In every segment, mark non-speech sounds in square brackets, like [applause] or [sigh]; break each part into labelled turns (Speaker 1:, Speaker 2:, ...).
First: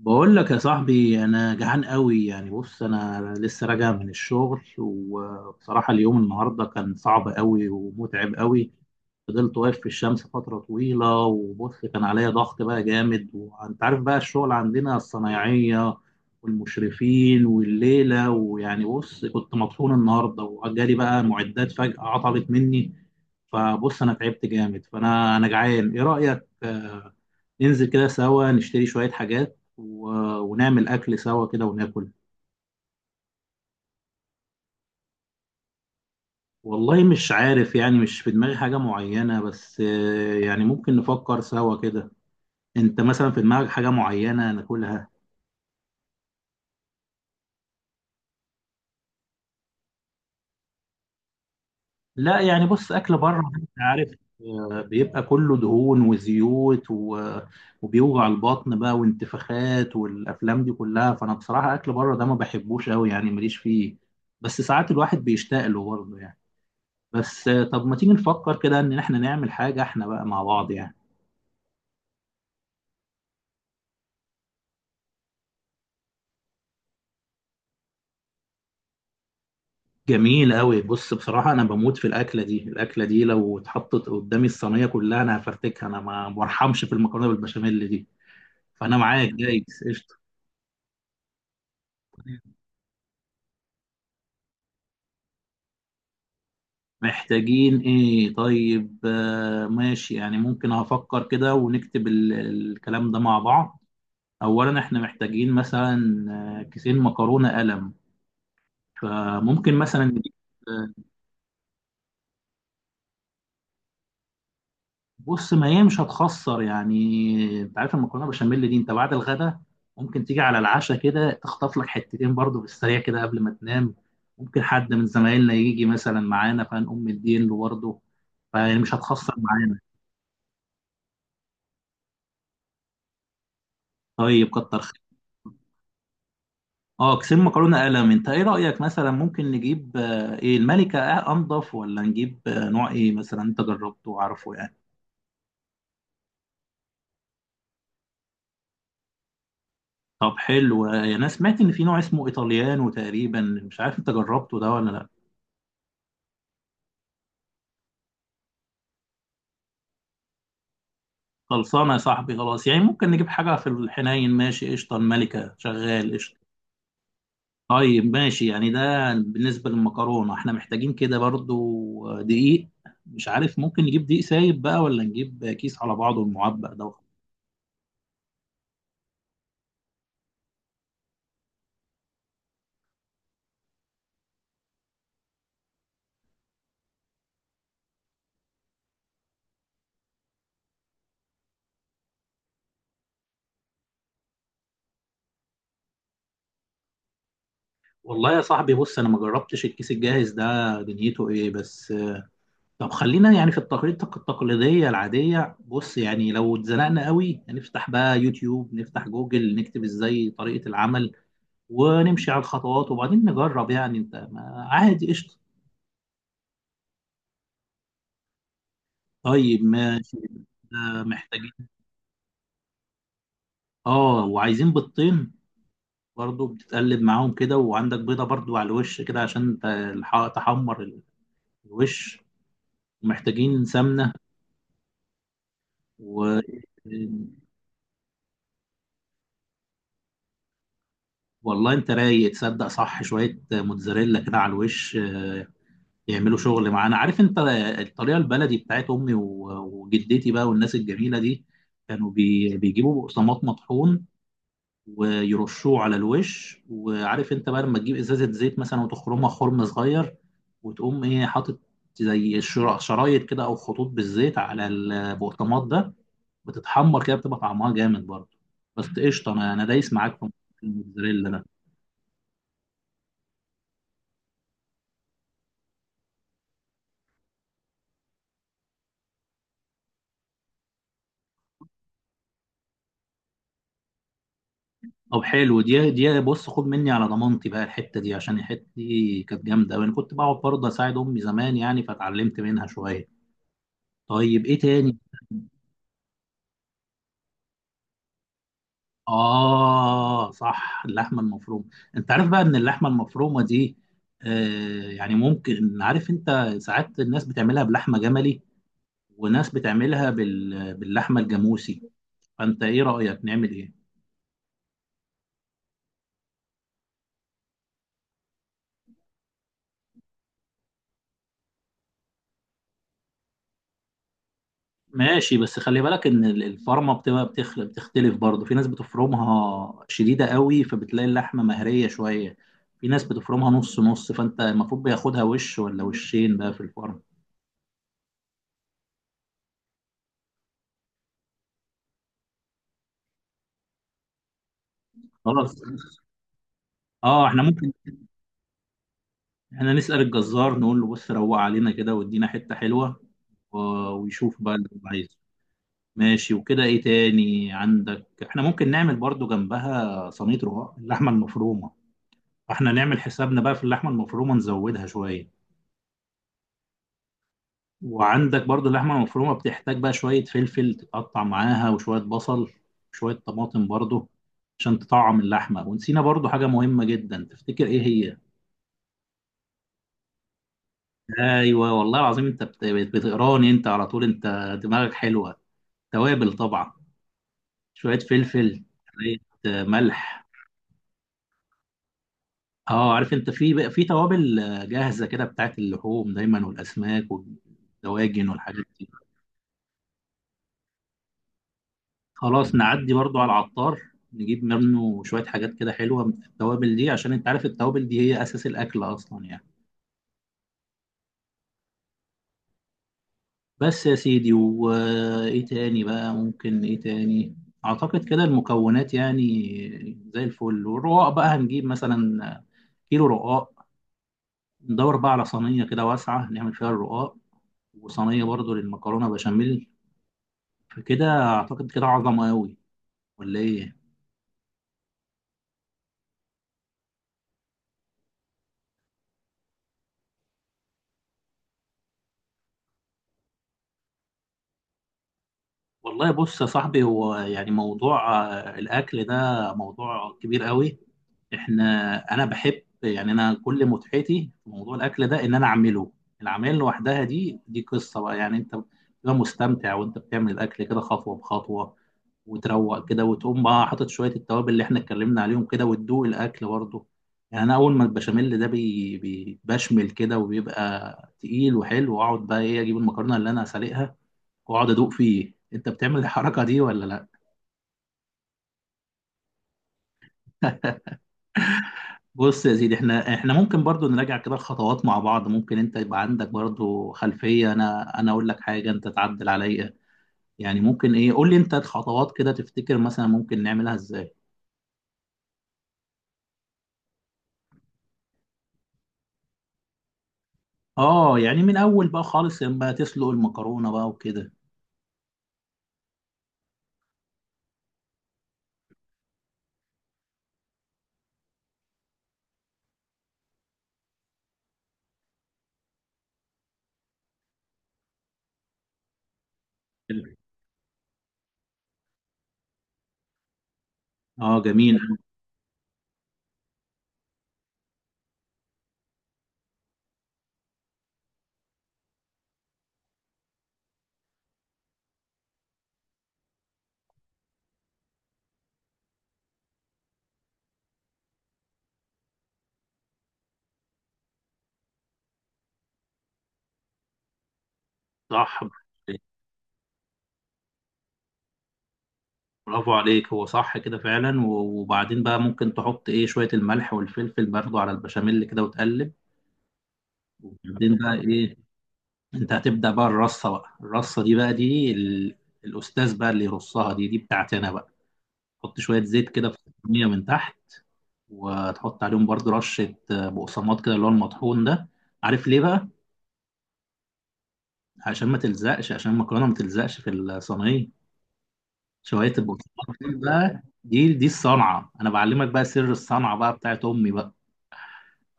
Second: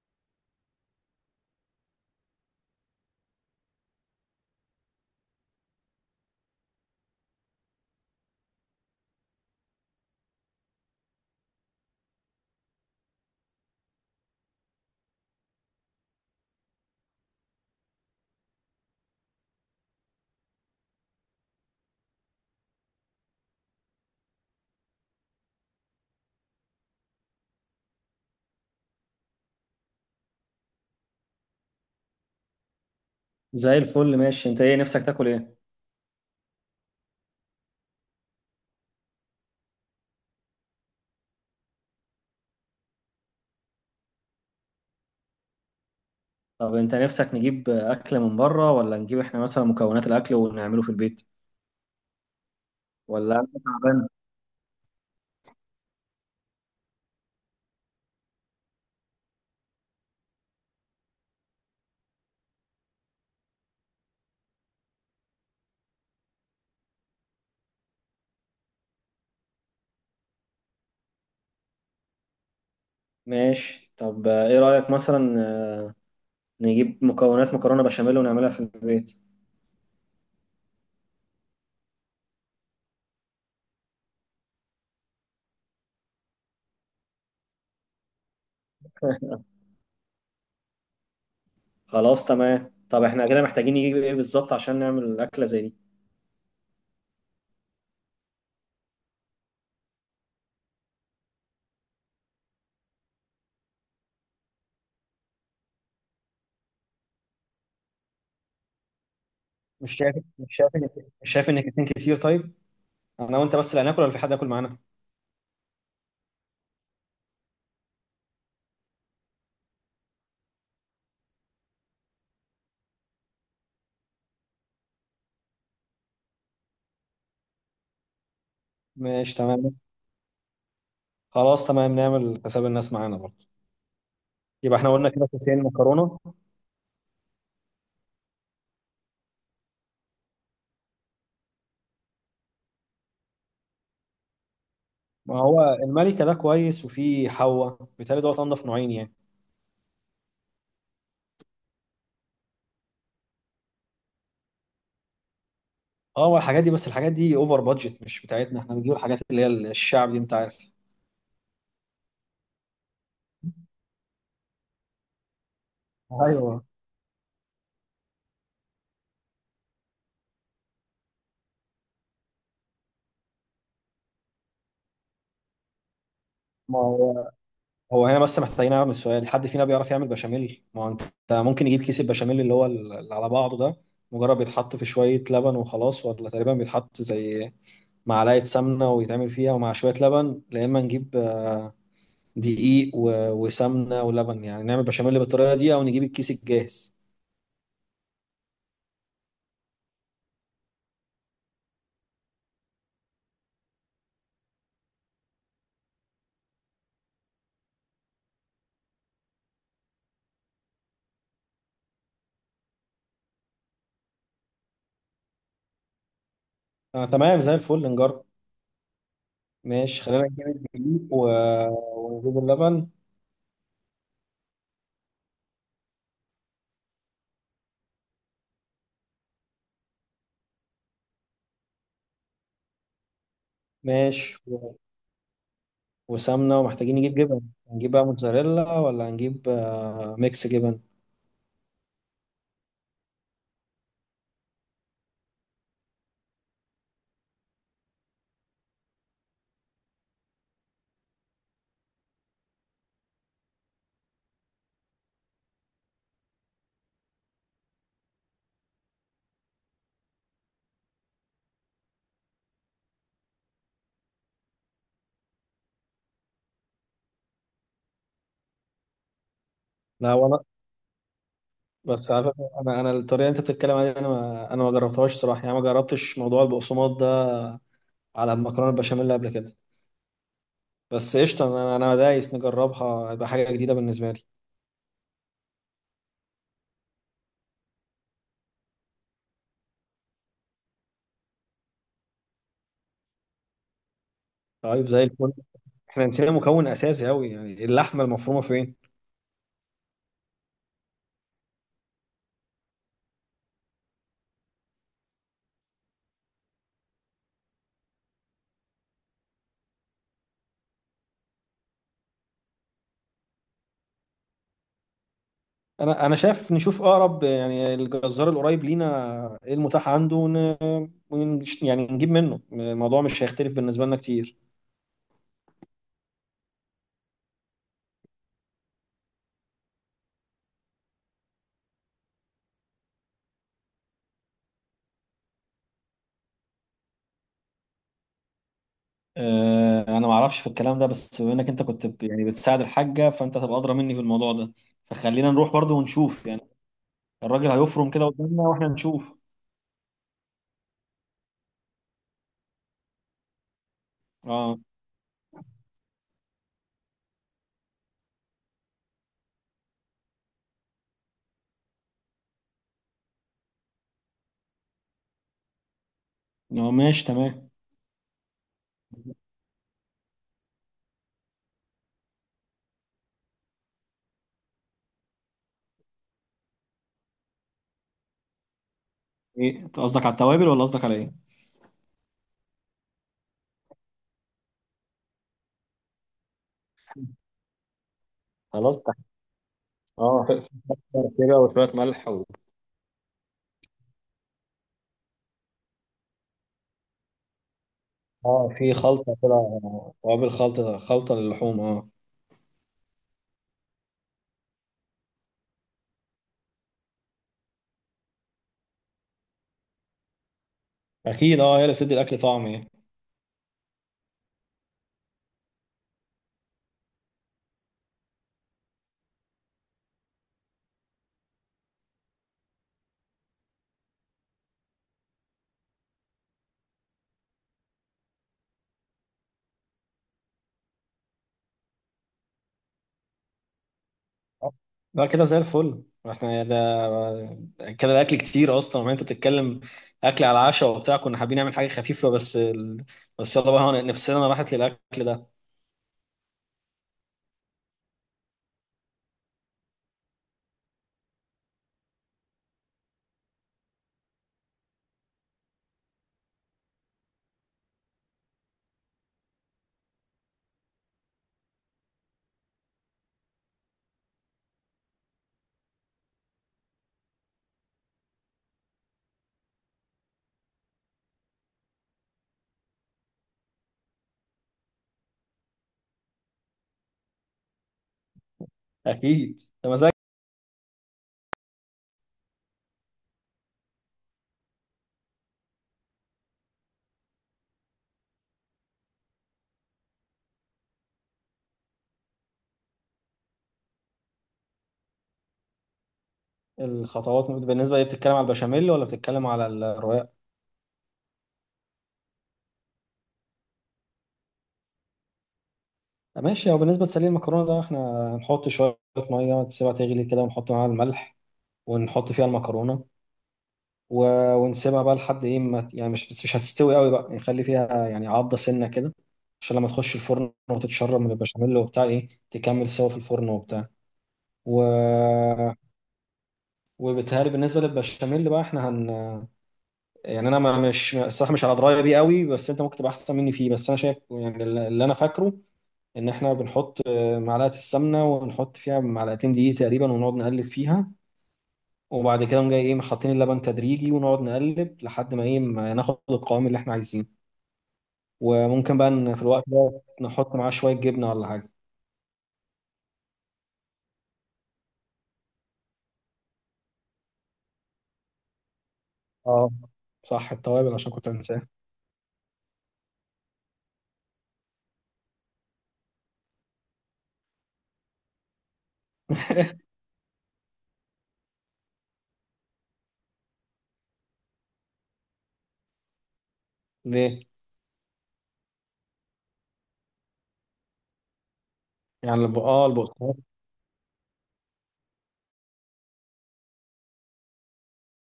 Speaker 1: بقول لك يا صاحبي انا جعان قوي. يعني بص، انا لسه راجع من الشغل، وبصراحة اليوم النهاردة كان صعب قوي ومتعب قوي. فضلت واقف في الشمس فترة طويلة، وبص كان عليا ضغط بقى جامد، وانت عارف بقى الشغل عندنا الصنايعية والمشرفين والليلة، ويعني بص كنت مطحون النهاردة، وجالي بقى معدات فجأة عطلت مني. فبص انا تعبت جامد، فانا جعان. ايه رأيك ننزل كده سوا نشتري شوية حاجات ونعمل أكل سوا كده وناكل؟
Speaker 2: زي الفل، ماشي. انت ايه نفسك تاكل ايه؟
Speaker 1: والله مش عارف، يعني مش في دماغي حاجة معينة، بس يعني ممكن نفكر سوا كده. أنت مثلا في دماغك حاجة معينة ناكلها؟
Speaker 2: طب انت نفسك نجيب اكل من بره ولا نجيب احنا مثلا مكونات الاكل ونعمله في البيت؟
Speaker 1: لا يعني بص، أكل بره
Speaker 2: ولا انت
Speaker 1: أنت
Speaker 2: تعبان؟
Speaker 1: عارف بيبقى كله دهون وزيوت وبيوجع البطن بقى، وانتفاخات، والأفلام دي كلها. فأنا بصراحة أكل بره ده ما بحبوش أوي، يعني ماليش فيه. بس ساعات الواحد بيشتاق له برضه يعني. بس طب ما تيجي نفكر كده ان احنا نعمل حاجة احنا بقى مع بعض يعني.
Speaker 2: ماشي. طب ايه رايك مثلا، نجيب مكونات مكرونه بشاميل ونعملها في البيت؟
Speaker 1: جميل قوي، بص بصراحة انا بموت في الاكلة دي، الاكلة دي لو اتحطت قدامي الصينية كلها انا هفرتكها، انا ما برحمش في المكرونة بالبشاميل دي. فانا معاك، جايز، قشطة.
Speaker 2: خلاص، تمام. طب احنا كده محتاجين نجيب ايه بالظبط عشان نعمل اكله زي دي؟
Speaker 1: محتاجين ايه طيب؟ ماشي، يعني ممكن هفكر كده ونكتب الكلام ده مع بعض. اولا احنا محتاجين مثلا كيسين مكرونة قلم، فممكن
Speaker 2: مش
Speaker 1: مثلا
Speaker 2: شايف
Speaker 1: نجيب.
Speaker 2: مش شايف ان مش شايف ان اتنين كتير؟ طيب، انا وانت بس اللي هناكل ولا في حد هياكل معانا؟
Speaker 1: بص، ما هي مش هتخسر، يعني انت عارف المكرونه بشاميل دي انت بعد الغدا ممكن تيجي على العشاء كده تخطف لك حتتين برضو بالسريع كده قبل ما تنام. ممكن حد من زمايلنا يجي مثلا معانا فنقوم مدين له برضه، فيعني مش هتخسر
Speaker 2: ماشي، تمام.
Speaker 1: معانا.
Speaker 2: خلاص تمام، نعمل حساب الناس معانا برضه.
Speaker 1: طيب،
Speaker 2: يبقى
Speaker 1: كتر
Speaker 2: احنا
Speaker 1: خير.
Speaker 2: قلنا كده كيسين مكرونه.
Speaker 1: اه، كسين مكرونه قلم. انت ايه رايك مثلا، ممكن نجيب ايه، الملكه انضف، ولا نجيب نوع ايه مثلا انت جربته وعارفه يعني؟
Speaker 2: ما هو الملكة ده كويس، وفي حوا، بيتهيألي دوت أنضف نوعين يعني.
Speaker 1: طب حلو، انا سمعت ان في نوع اسمه ايطاليانو تقريبا، مش عارف انت جربته ده ولا لا.
Speaker 2: اه، هو الحاجات دي، بس الحاجات دي اوفر بادجت، مش بتاعتنا. احنا بنجيب الحاجات اللي هي الشعب دي، انت عارف.
Speaker 1: خلصانه يا صاحبي، خلاص، يعني ممكن نجيب حاجه في الحنين، ماشي قشطه، الملكه شغال قشطه.
Speaker 2: ايوه.
Speaker 1: طيب ماشي، يعني ده بالنسبه للمكرونه. احنا محتاجين كده برضو دقيق، مش عارف ممكن نجيب دقيق سايب بقى، ولا نجيب كيس على بعضه المعبأ
Speaker 2: ما
Speaker 1: ده.
Speaker 2: هو هنا بس محتاجين نعمل سؤال: حد فينا بيعرف يعمل بشاميل؟ ما هو انت ممكن يجيب كيس البشاميل اللي هو اللي على بعضه ده، مجرد بيتحط في شوية لبن وخلاص، ولا تقريبا بيتحط زي معلقة سمنة ويتعمل فيها ومع شوية لبن؟ يا إما نجيب دقيق وسمنة ولبن، يعني نعمل بشاميل بالطريقة دي، أو نجيب الكيس الجاهز.
Speaker 1: والله يا صاحبي بص، انا ما جربتش الكيس الجاهز ده، دنيته ايه بس؟ طب خلينا يعني في التقريط التقليديه العاديه. بص يعني لو اتزنقنا قوي، هنفتح بقى يوتيوب، نفتح جوجل، نكتب ازاي طريقه العمل، ونمشي على الخطوات، وبعدين نجرب يعني. انت ما عادي، قشطه.
Speaker 2: آه تمام، زي الفل نجرب.
Speaker 1: طيب
Speaker 2: ماشي،
Speaker 1: ماشي.
Speaker 2: خلينا نجيب الدقيق و...
Speaker 1: محتاجين،
Speaker 2: ونجيب اللبن.
Speaker 1: اه، وعايزين بيضتين برضو، بتتقلب معاهم كده، وعندك بيضه برضو على الوش كده عشان تحمر الوش. ومحتاجين سمنه
Speaker 2: ماشي، و...
Speaker 1: و [laughs]
Speaker 2: وسمنة، ومحتاجين نجيب جبن. هنجيب بقى موتزاريلا ولا هنجيب آه ميكس جبن؟
Speaker 1: والله انت رايق، تصدق صح، شويه موتزاريلا كده على الوش يعملوا شغل معانا. عارف انت الطريقه البلدي بتاعت امي وجدتي بقى، والناس الجميله دي كانوا بيجيبوا بقسماط مطحون، ويرشوه على الوش. وعارف انت بقى لما تجيب ازازه زيت مثلا، وتخرمها خرم صغير، وتقوم ايه حاطط زي شرايط كده او خطوط بالزيت على البقطماط ده، بتتحمر كده، بتبقى طعمها جامد برضه. بس قشطه، انا دايس
Speaker 2: لا،
Speaker 1: معاك
Speaker 2: وانا
Speaker 1: في الموتزاريلا ده.
Speaker 2: بس على فكرة، انا الطريقة اللي انت بتتكلم عليها دي انا ما جربتهاش صراحة، يعني ما جربتش موضوع البقسماط ده على المكرونة البشاميل قبل كده. بس قشطة، انا دايس نجربها، هتبقى حاجة جديدة بالنسبة لي.
Speaker 1: طب حلو، دي بص، خد مني على ضمانتي بقى الحته دي، عشان الحته دي كانت جامده، وانا كنت بقعد برضه اساعد امي زمان يعني، فاتعلمت منها شويه. طيب ايه
Speaker 2: طيب
Speaker 1: تاني؟
Speaker 2: زي الفل. احنا نسينا مكون اساسي قوي، يعني اللحمة المفرومة فين؟
Speaker 1: آه صح، اللحمة المفرومة. أنت عارف بقى إن اللحمة المفرومة دي، آه يعني ممكن، عارف أنت ساعات الناس بتعملها بلحمة جملي، وناس بتعملها باللحمة الجاموسي. فأنت إيه رأيك نعمل إيه؟
Speaker 2: انا شايف نشوف اقرب يعني الجزار القريب لينا ايه المتاح عنده، يعني نجيب منه. الموضوع مش هيختلف بالنسبه لنا كتير.
Speaker 1: ماشي، بس خلي بالك إن الفرمة بتبقى بتختلف برضه. في ناس بتفرمها شديدة قوي، فبتلاقي اللحمة مهرية شوية. في ناس بتفرمها نص نص، فأنت المفروض بياخدها وش ولا وشين بقى في الفرن.
Speaker 2: انا ما اعرفش في الكلام ده، بس بما انك انت كنت يعني بتساعد الحاجه، فانت هتبقى ادرى مني في الموضوع ده. فخلينا نروح
Speaker 1: خلاص،
Speaker 2: برضو ونشوف يعني.
Speaker 1: اه احنا
Speaker 2: الراجل
Speaker 1: ممكن.
Speaker 2: هيفرم كده قدامنا واحنا نشوف.
Speaker 1: احنا نسأل الجزار، نقول له بص روق علينا كده وادينا حتة حلوة، و- ويشوف بقى
Speaker 2: اه.
Speaker 1: اللي هو عايزه. ماشي. وكده ايه تاني عندك؟ احنا ممكن نعمل برضو جنبها صينية رقاق اللحمة المفرومة. احنا نعمل حسابنا بقى في اللحمة المفرومة، نزودها شوية.
Speaker 2: ماشي تمام.
Speaker 1: وعندك برضو اللحمة المفرومة بتحتاج بقى شوية فلفل تتقطع معاها، وشوية بصل، شوية طماطم برضو، عشان تطعم اللحمة. ونسينا برضو حاجة مهمة جدا، تفتكر ايه هي؟
Speaker 2: ايه، انت قصدك على التوابل ولا قصدك على ايه؟
Speaker 1: ايوه والله العظيم، انت بتقراني انت على طول، انت دماغك حلوة. توابل طبعا. شوية فلفل،
Speaker 2: خلاص، تحت.
Speaker 1: شوية ملح.
Speaker 2: اه، في سكر كده وشويه ملح و...
Speaker 1: اه، عارف انت في بقى في توابل جاهزة كده بتاعت اللحوم دايما، والأسماك والدواجن
Speaker 2: اه،
Speaker 1: والحاجات
Speaker 2: في
Speaker 1: دي.
Speaker 2: خلطه كده، توابل خلطه، للحوم اه.
Speaker 1: خلاص، نعدي برضو على العطار، نجيب منه شوية حاجات كده حلوة من التوابل دي، عشان انت عارف التوابل دي هي أساس الأكل أصلا يعني.
Speaker 2: اكيد، اه، هي اللي بتدي الاكل طعم يعني.
Speaker 1: بس يا سيدي، وإيه تاني بقى ممكن؟ إيه تاني؟ أعتقد كده المكونات يعني زي الفل. والرقاق بقى هنجيب مثلا كيلو رقاق، ندور بقى على صينية كده واسعة نعمل فيها الرقاق، وصينية برضو للمكرونة بشاميل. فكده أعتقد كده عظمة أوي، ولا إيه؟
Speaker 2: لا، كده زي الفل. احنا ده كده الاكل كتير اصلا. ما انت بتتكلم اكل على العشاء وبتاع، كنا حابين نعمل حاجه خفيفه بس بس يلا بقى، نفسنا راحت للاكل ده.
Speaker 1: والله بص يا صاحبي، هو يعني موضوع الأكل ده موضوع كبير أوي. إحنا، أنا بحب يعني، أنا كل متعتي في موضوع الأكل ده إن أنا أعمله. العمل لوحدها دي قصة بقى يعني. أنت بتبقى مستمتع وأنت بتعمل الأكل كده خطوة بخطوة، وتروق كده، وتقوم بقى حاطط شويه التوابل اللي احنا اتكلمنا عليهم كده، وتدوق الاكل برضه. يعني انا اول ما البشاميل ده بشمل كده، وبيبقى تقيل وحلو، واقعد بقى ايه اجيب المكرونه اللي انا هسلقها، واقعد ادوق فيه. انت بتعمل الحركه دي ولا لا؟
Speaker 2: اكيد، ده مزاج.
Speaker 1: بص يا سيدي، احنا ممكن برضو نراجع كده الخطوات مع بعض. ممكن انت يبقى عندك برضو خلفيه، انا اقول لك حاجه انت تعدل عليا يعني. ممكن ايه، قول لي انت الخطوات كده، تفتكر مثلا ممكن نعملها ازاي؟
Speaker 2: الخطوات بالنسبه دي بتتكلم على البشاميل ولا بتتكلم على الرقاق؟
Speaker 1: اه، يعني من اول بقى خالص، لما تسلق المكرونه بقى وكده.
Speaker 2: ماشي. او بالنسبه لسليم المكرونه ده، احنا هنحط شويه ميه، تسيبها تغلي كده، ونحط معاها الملح، ونحط فيها المكرونه و... ونسيبها بقى لحد ايه، ما ت- يعني مش هتستوي قوي بقى، يعني خلي فيها يعني عضة سنة كده، عشان لما تخش الفرن وتتشرب من البشاميل وبتاع ايه، تكمل سوا في الفرن وبتاع.
Speaker 1: اه
Speaker 2: و...
Speaker 1: جميل.
Speaker 2: [hesitation] وبالتهيألي بالنسبة للبشاميل بقى احنا هن [hesitation] يعني انا ما مش الصراحة مش على دراية بيه قوي، بس انت ممكن تبقى احسن مني فيه. بس انا شايف، يعني اللي انا فاكره ان احنا بنحط [hesitation] معلقة السمنة، ونحط فيها معلقتين دقيق تقريبا، ونقعد نقلب فيها، وبعد كده نقوم جاي ايه حاطين اللبن تدريجي، ونقعد نقلب لحد ما ايه ما ناخد القوام اللي احنا عايزينه.
Speaker 1: صح.
Speaker 2: وممكن بقى إن في الوقت ده نحط معاه شوية جبنة ولا حاجة.
Speaker 1: برافو عليك، هو صح كده فعلا. وبعدين بقى ممكن تحط ايه شوية الملح والفلفل برضو على البشاميل كده وتقلب.
Speaker 2: اه، صح، التوابل،
Speaker 1: وبعدين
Speaker 2: عشان
Speaker 1: بقى
Speaker 2: كنت
Speaker 1: ايه،
Speaker 2: أنساه.
Speaker 1: انت هتبدأ بقى الرصة، بقى الرصة دي بقى دي الأستاذ بقى اللي يرصها دي، دي بتاعتنا بقى. تحط شوية زيت كده في الصينية من تحت، وتحط عليهم برضو رشة بقسماط كده، اللي هو المطحون ده. عارف ليه بقى؟
Speaker 2: ليه؟
Speaker 1: عشان ما تلزقش، عشان المكرونة ما تلزقش في الصينية. شوية
Speaker 2: يعني آه،
Speaker 1: البطاطا دي
Speaker 2: البقسماط.
Speaker 1: بقى، دي الصنعة، أنا بعلمك بقى سر الصنعة بقى بتاعت أمي بقى.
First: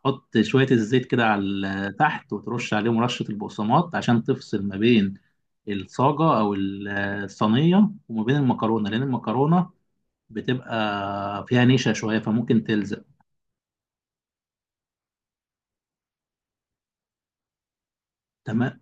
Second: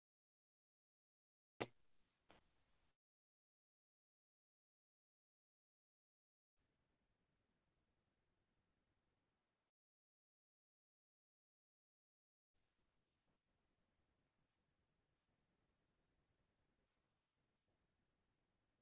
Speaker 1: حط شوية الزيت كده على تحت، وترش عليهم رشة البقسماط، عشان تفصل ما بين الصاجة أو الصينية وما بين المكرونة، لأن المكرونة بتبقى فيها نشا شوية، فممكن تلزق. تمام.